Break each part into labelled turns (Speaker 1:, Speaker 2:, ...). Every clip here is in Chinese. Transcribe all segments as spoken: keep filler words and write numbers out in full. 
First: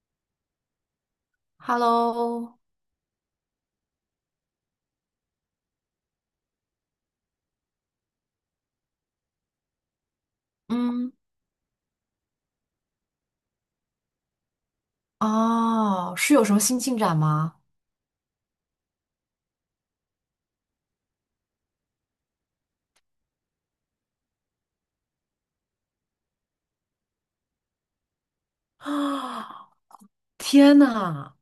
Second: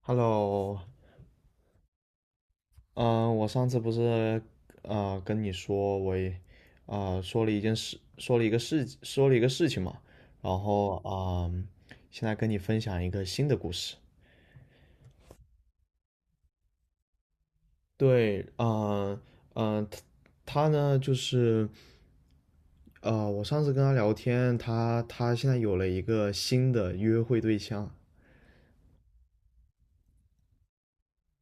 Speaker 1: Hello，
Speaker 2: Hello，
Speaker 1: 嗯、我上次不是呃跟你说我也呃说了一件事，说了一个事，说了一个事情嘛，然后
Speaker 2: 嗯，
Speaker 1: 啊、嗯现在跟你分享一个新的故事。
Speaker 2: 哦，是有什么新进展吗？
Speaker 1: 对，嗯、嗯、他他呢就是呃，我上次跟他聊天，他他现在有了一个新的约会对象，
Speaker 2: 啊，天呐，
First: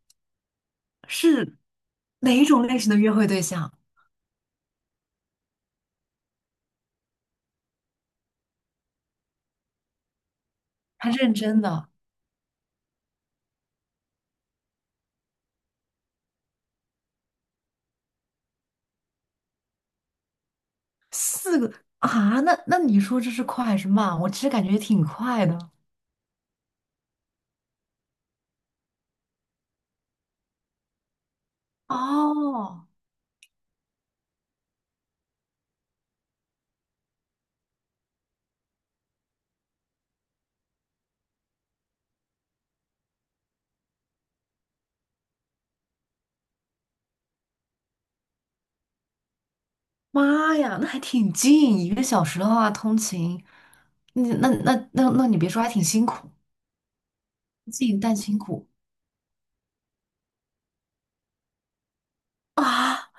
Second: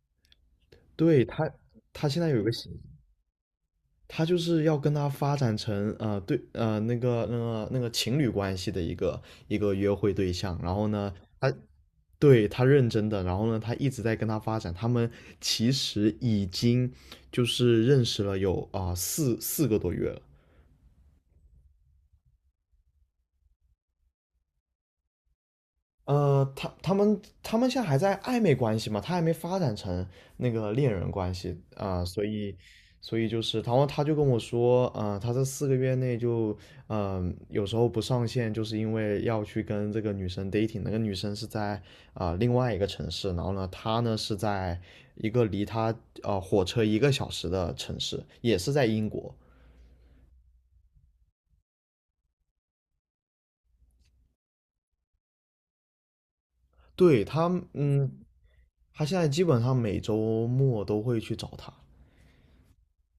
Speaker 1: 对他，
Speaker 2: 是
Speaker 1: 他现在
Speaker 2: 哪
Speaker 1: 有一
Speaker 2: 一
Speaker 1: 个
Speaker 2: 种
Speaker 1: 新，
Speaker 2: 类型的约会对象？
Speaker 1: 他就是要跟他发展成呃对呃那个那个那个情侣关系的一个一个约会对象，然后
Speaker 2: 他
Speaker 1: 呢，
Speaker 2: 认
Speaker 1: 他
Speaker 2: 真的，
Speaker 1: 对他认真的，然后呢，他一直在跟他发展，他们其实已经就是认识了有啊、四四个多月了。
Speaker 2: 四个啊？那那你说这是快还是慢？我其实感觉挺快的。
Speaker 1: 呃，他他们他们现在还在暧昧关系嘛，他还没发展成那个恋人关系啊、呃所以
Speaker 2: 哦，
Speaker 1: 所以就是，然后他就跟我说。呃，他这四个月内就，嗯、有时候不上线，就是因为要去跟这个女生 dating，那个女生是在啊、呃另外一个城市。然后呢，他呢是在一个离他呃火车一个小时的城市，也是在英国。
Speaker 2: 妈呀，那还挺近，一个小时的话通勤，你那那那那你别说，还挺辛苦，
Speaker 1: 对，他，
Speaker 2: 近
Speaker 1: 嗯，
Speaker 2: 但辛苦
Speaker 1: 他现在基本上每周末都会去找他。
Speaker 2: 啊，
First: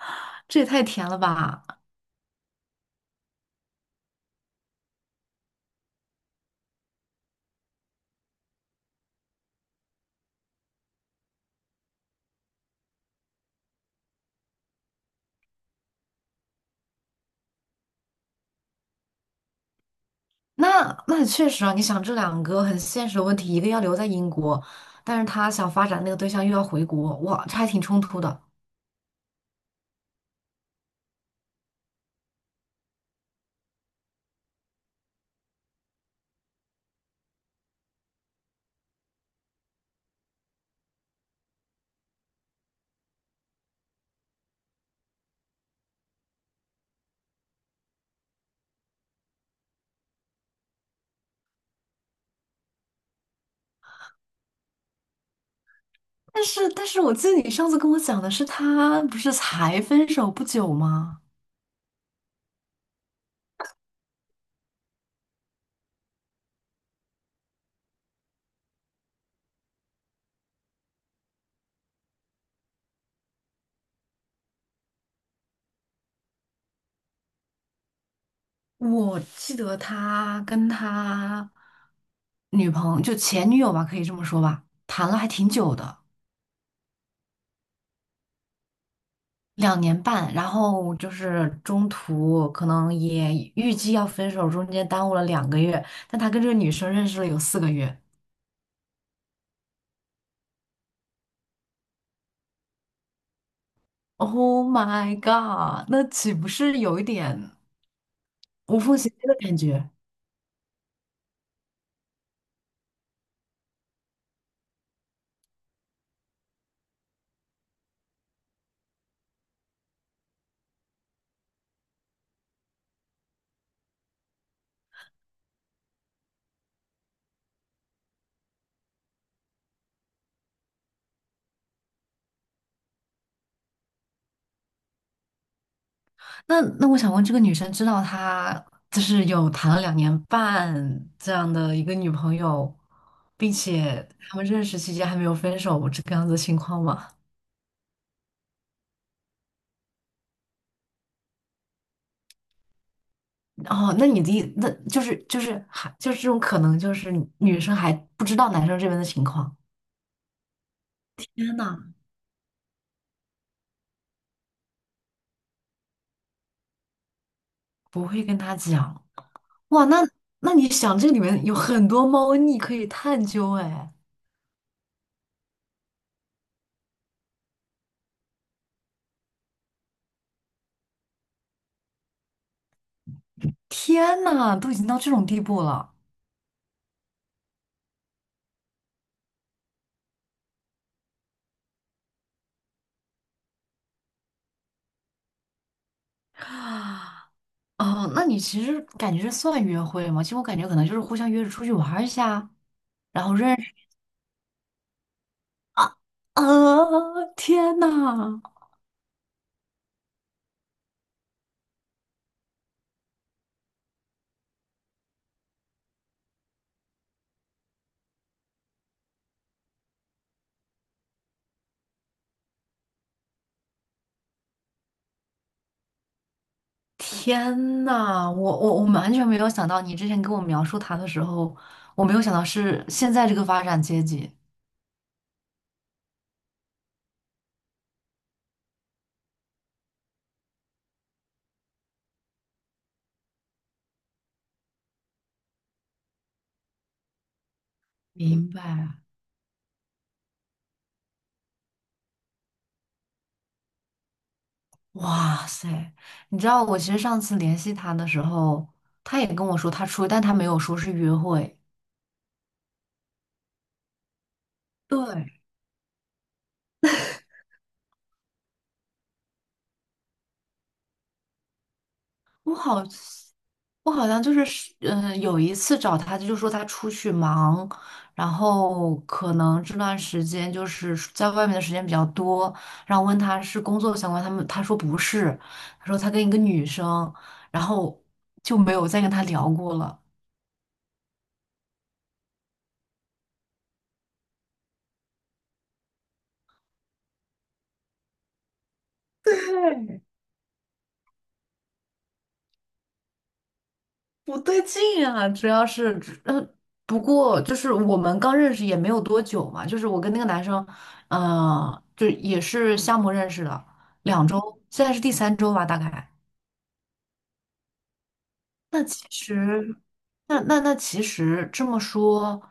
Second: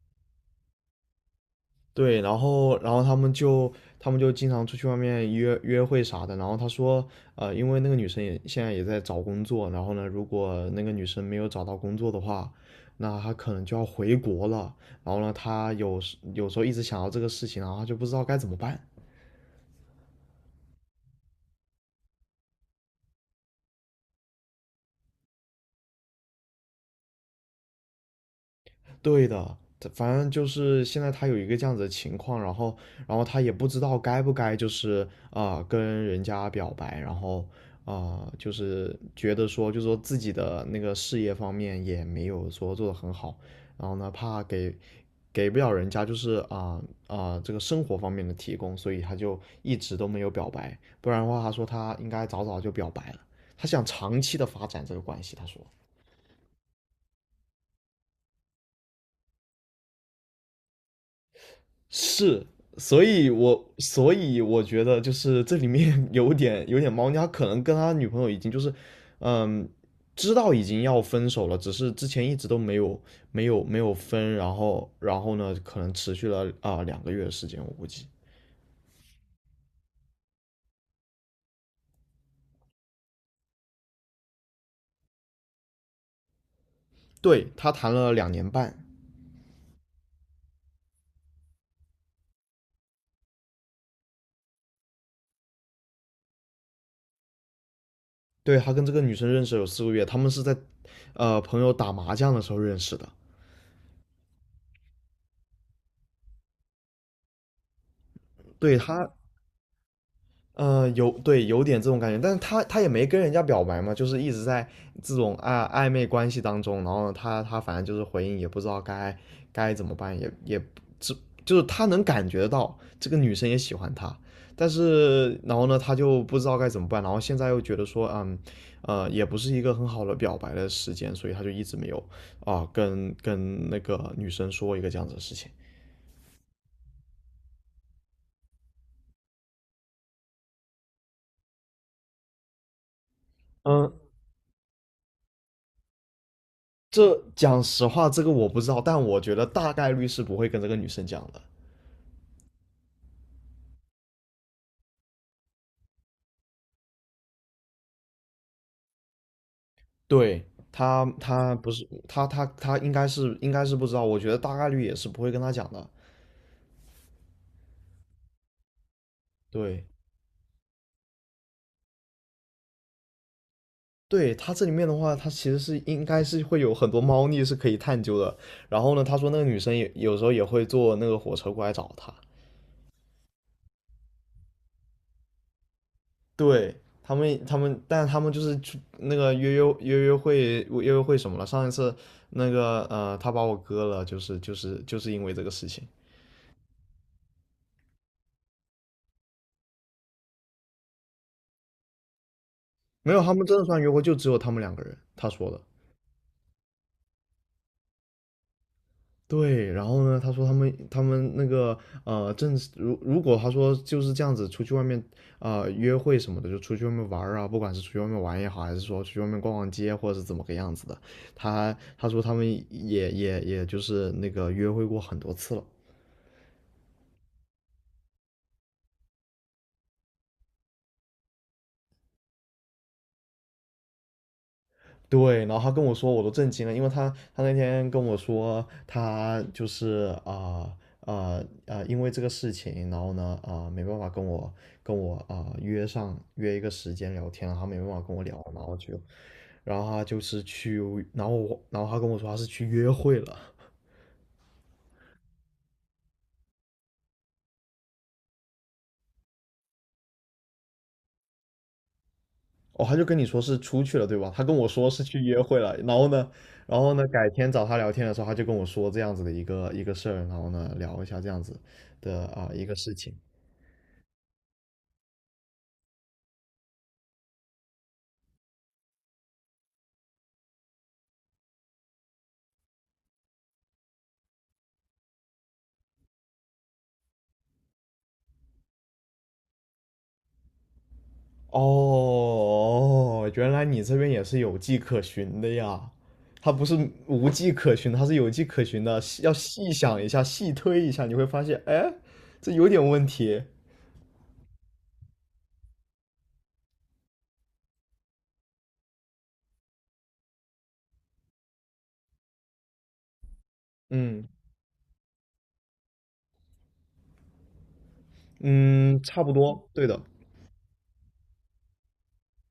Speaker 2: 这也太甜了吧！
Speaker 1: 对，然后然后他们就他们就经常出去外面约约会啥的。然后他说，呃，因为那个女生也现在也在找工作。然后呢，如果那个女生没有找到工作的话，那她可能就要回国了。然后呢，他有时有时候一直想到这个事情，然后她就不知道该怎么办。
Speaker 2: 那那确实啊，你想这两个很现实的问题，一个要留在英国，但是他想发展那个对象又要回国，哇，这还挺冲突的。
Speaker 1: 对的，这反正就是现在他有一个这样子的情况。然后，然后他也不知道该不该就是啊、呃跟人家表白，然后啊、呃就是觉得说，就是说自己的那个事业方面也没有说做得很好，然后呢怕给给不了人家就是啊啊、这个生活方面的提供，所以他就一直都没有表白。不然的话他说他应该早早就表白了，他想长期的发展这个关系，他说。
Speaker 2: 但是但是我记得你上次跟我讲的是他不是才分手不久吗？
Speaker 1: 是，所以我所以我觉得就是这里面 有点有点猫腻。他可能跟他女朋友已经就是，嗯，知道已经要分手了，只是之前一直都没有没有没有分。然后然后呢，可能持续了啊、呃两个月的时间，我估计。
Speaker 2: 我记得他跟他女朋友就前女友吧，可以这么说吧，谈了还挺久的，
Speaker 1: 对，他谈了两年半。
Speaker 2: 两年半，然后就是中途可能也预计要分手，中间耽误了两个月，但他跟这个女生认识了有四个月。
Speaker 1: 对，他跟这个女生认识有四个月，他们是在呃朋友打麻将的时候认识的。
Speaker 2: Oh my god，那岂不是有一点
Speaker 1: 对
Speaker 2: 无缝
Speaker 1: 他，
Speaker 2: 衔接的感觉？
Speaker 1: 嗯，有对有点这种感觉，但是他他也没跟人家表白嘛，就是一直在这种暧暧昧关系当中。然后呢他他反正就是回应也不知道该该怎么办，也也只就是他能感觉到这个女生也喜欢他，但是然后呢他就不知道该怎么办。然后现在又觉得说嗯呃也不是一个很好的表白的时间，所以他就一直没有啊、跟跟那个女生说一个这样子的事情。
Speaker 2: 那那我想问，这个女生知道她就是有谈了两年半这样的一个女朋友，并
Speaker 1: 嗯，
Speaker 2: 且他们认识期间还没有分手这个样子的情况吗？
Speaker 1: 这讲实话，这个我不知道，但我觉得大概率是不会跟这个女生讲的。
Speaker 2: 哦，那你的意那就是就是还就是这种可能，就是女生还不知道男生这边的情况。
Speaker 1: 对，他，他
Speaker 2: 天
Speaker 1: 不
Speaker 2: 呐，
Speaker 1: 是，他，他他应该是，应该是不知道。我觉得大概率也是不会跟他讲的。
Speaker 2: 不会跟他讲哇？
Speaker 1: 对，
Speaker 2: 那那你想，这里面有很多猫腻可以探究哎。
Speaker 1: 对，他这里面的话，他其实是应该是会有很多猫腻是可以探究的。然后呢，他说那个女生也有时候也会坐那个火车过来找他。
Speaker 2: 天呐，都已经到这种地步了。
Speaker 1: 对。他们他们，但他们就是去那个约约约约会约约会什么了？上一次那个呃，他把我割了，就是就是就是因为这个事情。
Speaker 2: 哦，那你其实感觉这算约会吗？其实我感觉可能就是互相约着出去玩儿一下，
Speaker 1: 没有，
Speaker 2: 然
Speaker 1: 他
Speaker 2: 后
Speaker 1: 们
Speaker 2: 认
Speaker 1: 真的
Speaker 2: 识
Speaker 1: 算约会，就只有他们两个人。他说的，
Speaker 2: 啊啊！天呐，
Speaker 1: 对。然后呢，他说他们他们那个呃，正是如如果他说就是这样子，出去外面啊、呃约会什么的，就出去外面玩儿啊，不管是出去外面玩也好，还是说出去外面逛逛街，或者是怎么个样子的，他他说他们也也也就是那个约会过很多次了。
Speaker 2: 天呐，我我我们完全没有想到，你之前跟我描述他的时候，我没有想到是现在这个发展阶级。
Speaker 1: 对，然后他跟我说，我都震惊了。因为他他那天跟我说，他就是啊啊啊，因为这个事情，然后呢啊、没办法跟我跟我啊、约上约一个时间聊天，然后他没办法跟我聊，
Speaker 2: 明
Speaker 1: 然后
Speaker 2: 白。
Speaker 1: 就然后他就是去。然后我然后他跟我说他是去约会了。
Speaker 2: 哇塞，你知道我其实上次联系他的时候，他也跟我说他出，但他没有说是约会。
Speaker 1: 哦，他就跟你说是出去了对吧？他跟我说是去约
Speaker 2: 对，
Speaker 1: 会了。然后呢然后呢改天找他聊天的时候，他就跟我说这样子的一个一个事儿，然后呢聊一下这样子的啊、
Speaker 2: 我
Speaker 1: 一个
Speaker 2: 好，
Speaker 1: 事情。
Speaker 2: 我好像就是，嗯、有一次找他，他就说他出去忙，然后可能这段时间就是在外面的时间比较多，然后问他是工作相关，他们他说不是，他说他跟一个女生，然后就没有再跟他聊过了。
Speaker 1: 哦，哦哦哦哦原来你这边也是有迹可循的呀。他不是无迹可循，他是有迹可循的。细要细 想
Speaker 2: 对，
Speaker 1: 一下，细推一下，你会发现，哎，这有点问题。
Speaker 2: 不对劲啊，主要是，嗯，不过就是我们刚认识也没有多久嘛，就是我跟那个男生，嗯、就也是项目认识的，
Speaker 1: 嗯
Speaker 2: 两周，现在是第三周吧，大概。那
Speaker 1: 嗯，
Speaker 2: 其
Speaker 1: 差不多，
Speaker 2: 实，
Speaker 1: 对的。
Speaker 2: 那那那其实这么说，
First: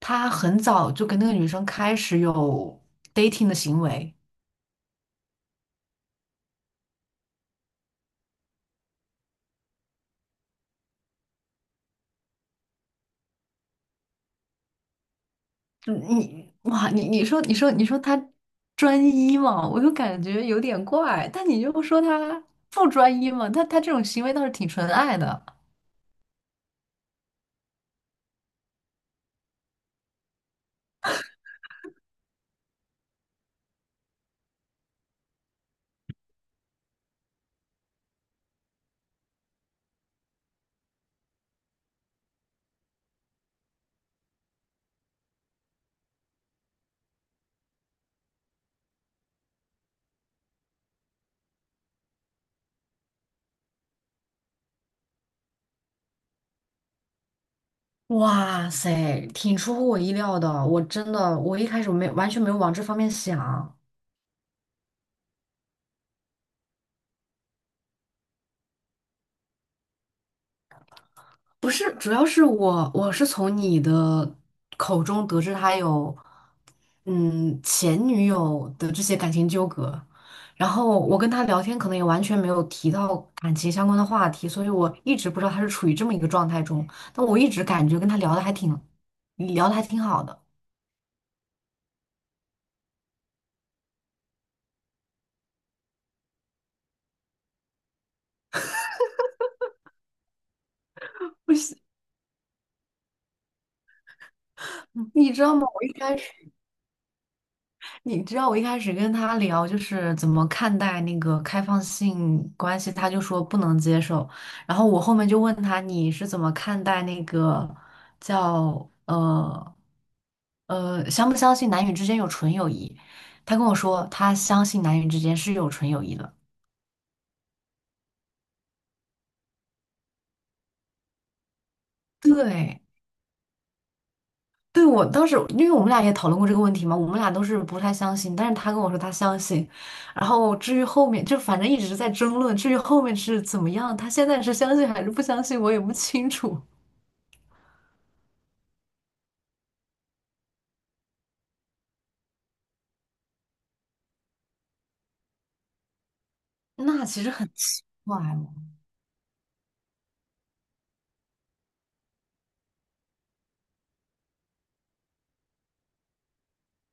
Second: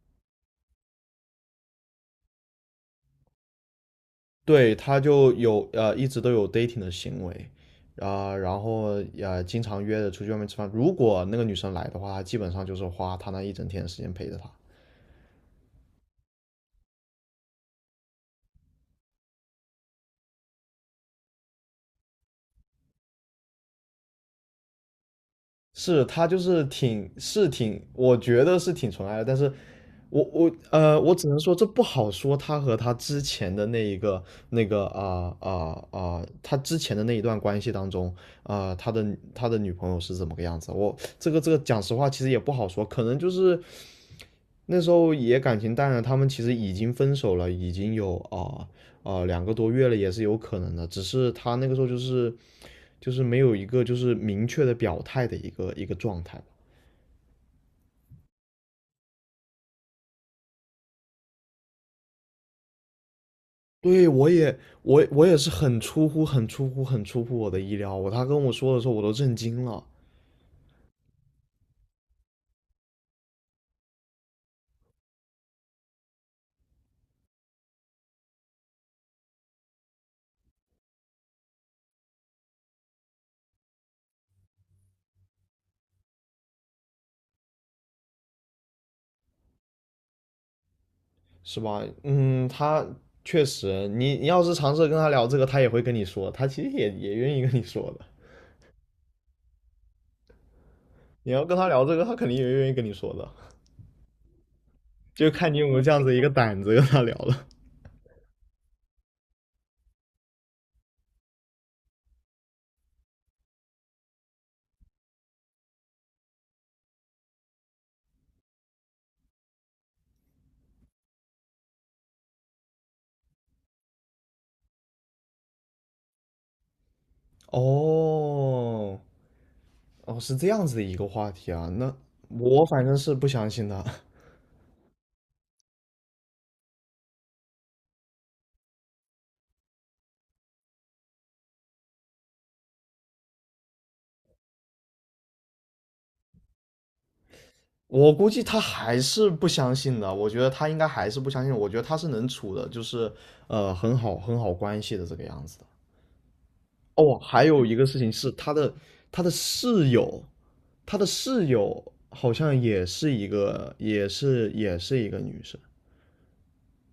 Speaker 2: 他很早就跟那个女生开始有 dating 的行为。
Speaker 1: 对，他就有呃一直都有 dating 的行为，啊、然后呃经常约着出去外面吃饭。如果那个女生来的话，基本上就是花他那一整天的时间陪着她。
Speaker 2: 嗯你哇，你你说你说你说他专一嘛，我就感觉有点怪，但你又说他不专一嘛，他他这种行为倒是挺纯爱的。
Speaker 1: 是他就是挺是挺，我觉得是挺纯爱的。但是我我呃，我只能说这不好说。他和他之前的那一个那个啊啊啊，他之前的那一段关系当中啊，他的他的女朋友是怎么个样子？我这个这个讲实话，其实也不好说。可能就是那时候也感情淡了，他们其实已经分手了，已经有啊啊两个多月了，也是有可能的。只是他那个时候就是就是没有一个就是明确的表态的一个一个状态。
Speaker 2: 哇塞，挺出乎我意料的。我真的，我一开始没完全没有往这方面想。
Speaker 1: 对，我也，我我也是很出乎、很出乎、很出乎我的意料。我他跟我说的时候，我都震惊了，
Speaker 2: 不是，主要是我我是从你的口中得知他有嗯前女友的这些感情纠葛，然后我跟他聊天可能也完全没有提到感情相关的话题，所以我一直不知道他是处于这么一个状态中，但我一直感觉跟他聊的还挺聊的还挺好的。
Speaker 1: 是吧？嗯，他确实。你你要是尝试跟他聊这个，他也会跟你说，他其实也也愿意跟你说的。你要
Speaker 2: 不
Speaker 1: 跟他
Speaker 2: 是，
Speaker 1: 聊这个，他肯定也愿意跟你说的，就
Speaker 2: 你知
Speaker 1: 看
Speaker 2: 道
Speaker 1: 你有
Speaker 2: 吗？
Speaker 1: 没有
Speaker 2: 我
Speaker 1: 这
Speaker 2: 一
Speaker 1: 样子
Speaker 2: 开
Speaker 1: 一个
Speaker 2: 始。
Speaker 1: 胆子跟他聊了。
Speaker 2: 你知道我一开始跟他聊就是怎么看待那个开放性关系，他就说不能接受。然后我后面就问他你是怎么看待那个叫呃呃相不相信男女之间有纯友谊？他跟我说他相信男女之间是有纯友谊的。
Speaker 1: 哦，哦，是这样子的一个话题啊，那我
Speaker 2: 对，
Speaker 1: 反正是不相信的。
Speaker 2: 对，我当时，因为我们俩也讨论过这个问题嘛，我们俩都是不太相信，但是他跟我说他相信，然后至于后面就反正一直在争论，至于后面是怎么样，他现在是相信还是不相信，我也不清楚。
Speaker 1: 我估计他还是不相信的，我觉得他应该还是不相信，我觉得他是能处的，就是呃很好很好关系的这个样子的。
Speaker 2: 那
Speaker 1: 哦，
Speaker 2: 其实
Speaker 1: 还
Speaker 2: 很
Speaker 1: 有一
Speaker 2: 奇
Speaker 1: 个事情
Speaker 2: 怪
Speaker 1: 是他
Speaker 2: 哦，
Speaker 1: 的他的室友，他的室友好像也是一个也是也是一个女生。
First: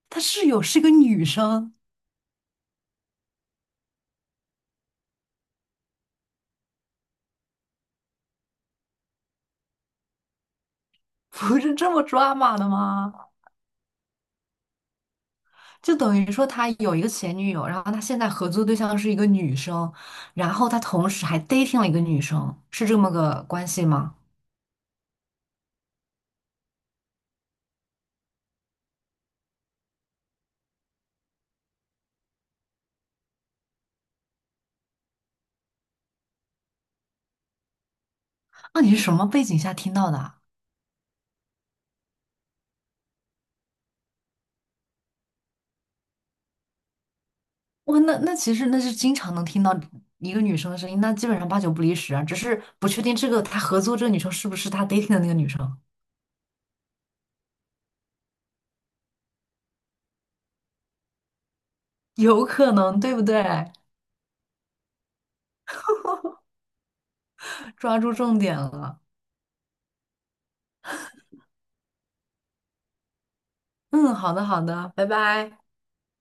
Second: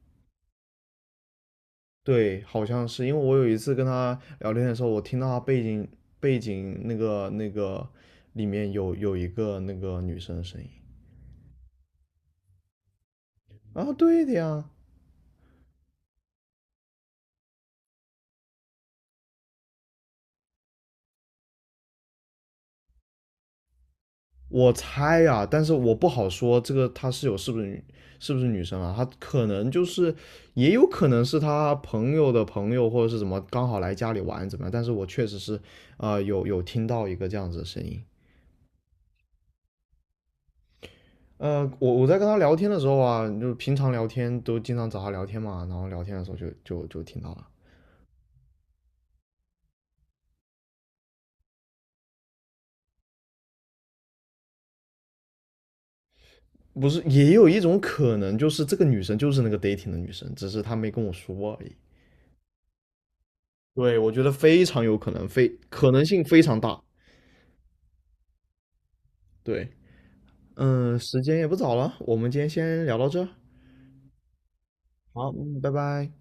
Speaker 2: 他室友是个女生，
Speaker 1: 对，好像是因为我有一次跟他聊天的时候，我听到他背景背景那个那个里面有有一个那个女生的声音
Speaker 2: 不是这么抓马的吗？
Speaker 1: 啊，对的呀。
Speaker 2: 就等于说他有一个前女友，然后他现在合作对象是一个女生，然后他同时还 dating 了一个女生，是这么个关系吗？
Speaker 1: 我猜啊，但是我不好说这个她室友是不是女是不是女生啊？她可能就是，也有可能是她朋友的朋友或者是怎么刚好来家里玩怎么样？但是我确实是，呃，有有听到一个这样子的声音。
Speaker 2: 那你是什么背景下听到的啊
Speaker 1: 呃，我我在跟她聊天的时候啊，就平常聊天都经常找她聊天嘛，然后聊天的时候就就就听到了。
Speaker 2: 哇，那那其实那是经常能听到一个女生的声音，那基本上八九不离十啊，只是不确定这个他合作这个女生是不是他 dating 的那个女生，
Speaker 1: 不是，也有一种可能就是这个女生就是那个 dating 的女生，只是她没跟我说而已。
Speaker 2: 有可能，对不对？
Speaker 1: 对，我觉得非常有可能，非可能性非常大。
Speaker 2: 抓住重点了。
Speaker 1: 对。嗯，时间也不早了，我们今天先聊到这儿。
Speaker 2: 嗯，好的好的，拜
Speaker 1: 好，
Speaker 2: 拜。
Speaker 1: 嗯，拜拜。